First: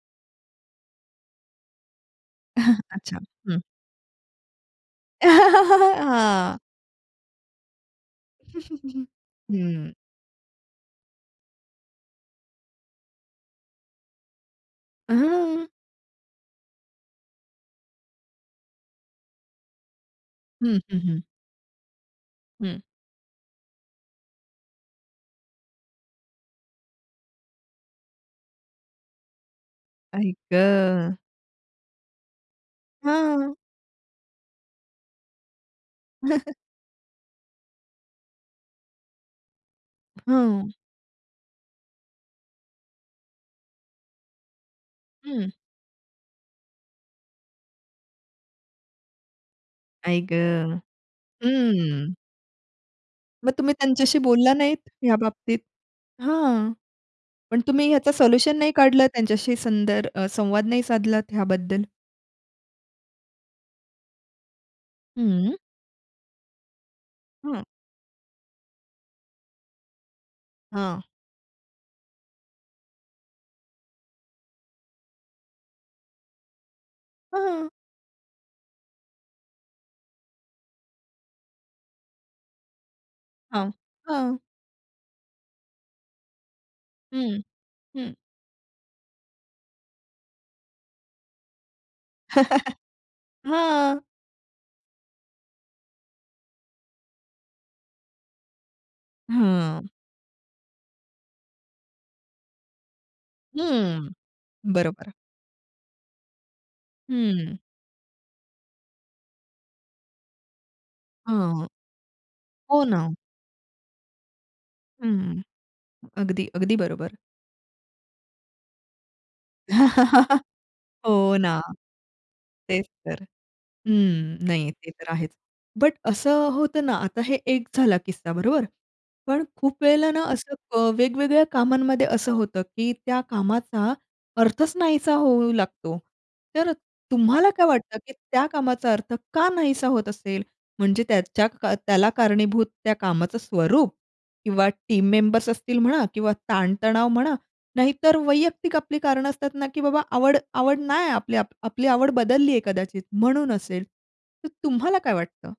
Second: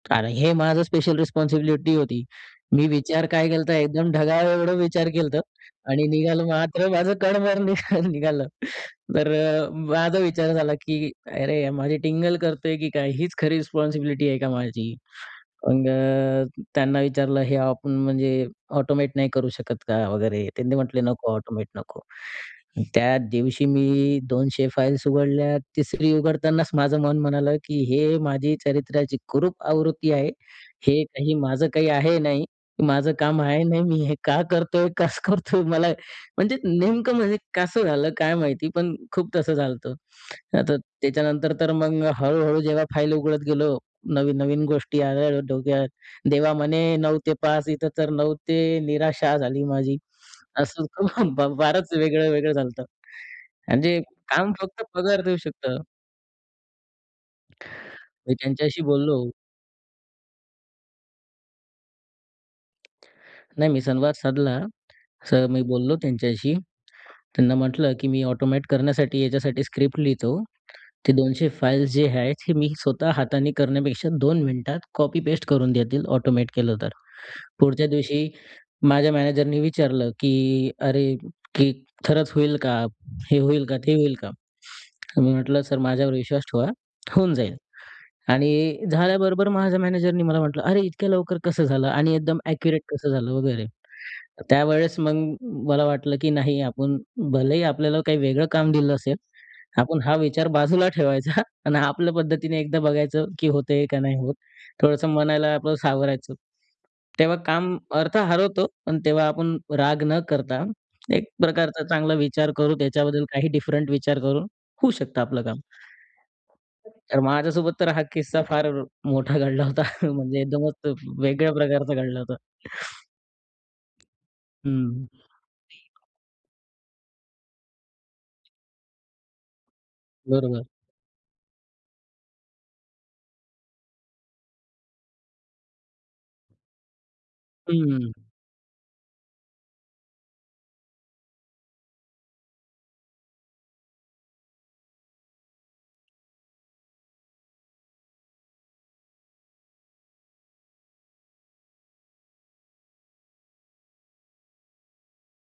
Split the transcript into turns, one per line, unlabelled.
आणि हे माझं स्पेशल रिस्पॉन्सिबिलिटी होती. मी
अच्छा,
विचार काय
हं.
केला होता? तर एकदम ढगा एवढं विचार केला होता आणि निघालं
हां.
मात्र माझं कण भर निघ निघालं. तर
हं.
माझा विचार झाला की अरे! माझी टिंगल करतोय की काय? हीच खरी रिस्पॉन्सिबिलिटी आहे का माझी?
अ, हां, हां.
मग अ, त्यांना विचारलं "हे आपण म्हणजे ऑटोमॅट नाही करू शकत का?" वगैरे त्यांनी
हं, हं,
म्हटले
हं.
"नको. ऑटोमॅट नको."
हं.
त्या दिवशी, मी 200 फाइल्स उघडल्या. तिसरी उघडतानाच माझं मन म्हणालं, की हे माझी चरित्र्याची कुरूप आवृत्ती आहे.
आई
हे
गं!
काही, माझं काही आहे नाही. माझं काम
हां.
आहे नाही, मी हे का करतोय? कसं करतोय? मला म्हणजे नेमकं म्हणजे कसं झालं काय माहिती? पण खूप तसं झाल होतं.
हां.
आता त्याच्यानंतर तर मग हळू-हळू जेव्हा फाइल उघडत गेलो, नवीन-नवीन गोष्टी यायला लागल्या
हं.
डोक्यात. "देवा" म्हणे 9:00 ते 5:00 इथं तर 9:00 ते निराशा झाली माझी.
आई गं!
असं कहून फारच
हम्म.
वेगळं-वेगळं झाल होतं.
मग तुम्ही
म्हणजे
त्यांच्याशी
काम
बोलला नाहीत,
फक्त
ह्या
पगार देऊ
बाबतीत?
शकतं.
हां. पण तुम्ही ह्याचं
मी
सोल्युशन नाही
त्यांच्याशी
काढलत,
बोललो
त्यांच्याशी संदर अ, संवाद नाही साधलात ह्याबद्दल?
नाही, मी संवाद साधला, असं
हं.
मी बोललो त्यांच्याशी. त्यांना
हां.
म्हटलं की "मी ऑटोमॅट करण्यासाठी याच्यासाठी स्क्रिप्ट लिहितो.
हां.
ते 200 फाइल्स जे आहेत, हे मी स्वतः हाताने करण्यापेक्षा दोन मिनिटात कॉपी पेस्ट करून देतील ऑटोमॅट केलं तर."
हां.
पुढच्या दिवशी माझ्या मॅनेजरनी विचारलं की "अरे! की खरंच होईल का? हे होईल
हां.
का? ते होईल का?"
हां.
मी म्हटलं "सर माझ्यावर विश्वास ठेवा, होऊन
हं,
जाईल"
हं.
आणि झाल्याबरोबर माझ्या मॅनेजरनी मला म्हटलं "अरे! इतक्या लवकर कसं झालं? आणि एकदम ॲक्युरेट कसं झालं?" वगैरे.
हां.
त्यावेळेस मग मला वाटलं की नाही आपण भलेही आपल्याला काही वेगळं काम दिलं असेल,
हां.
आपण हा विचार बाजूला ठेवायचा आणि आपल्या पद्धतीने एकदा बघायचं की होत आहे का?
हं,
नाही होत. थोडंसं
बरोबर.
मनाला आपलं सावरायचं. तेव्हा
हं.
काम अर्थ हरवतो. पण तेव्हा आपण राग न करता एक
हां.
प्रकारचा चांगला विचार करू
हो ना.
त्याच्याबद्दल काही डिफरंट विचार करून होऊ शकतं
हं,
आपलं काम.
अगदी, अगदी बरोबर.
तर माझ्यासोबत तर हा किस्सा फार मोठा घडला होता. म्हणजे एकदमच
हो
वेगळ्या
ना.
प्रकारचा घडला होता.
तेच तर. हं. नाही ते
हं.
तर आहेच. बट असं होतं ना, आता हे एक झाला किस्सा बरोबर? पण खूप वेळेला ना असं
बरोबर.
अ, वेगवेगळ्या कामांमध्ये असं होतं, की त्या कामाचा अर्थच नाहीसा होऊ लागतो. तर तुम्हाला काय वाटतं, की
हं.
त्या कामाचा, अर्थ का नाहीसा होत असेल? म्हणजे त्याच्या का त्याला कारणीभूत त्या कामाचं स्वरूप किंवा टीम मेंबर्स असतील म्हणा किंवा ताणतणाव म्हणा नाहीतर वैयक्तिक आपली कारणं असतात ना की बाबा आवड आवड नाही आपली आपली आवड बदललीये कदाचित म्हणून असेल. तर तुम्हाला काय वाटतं?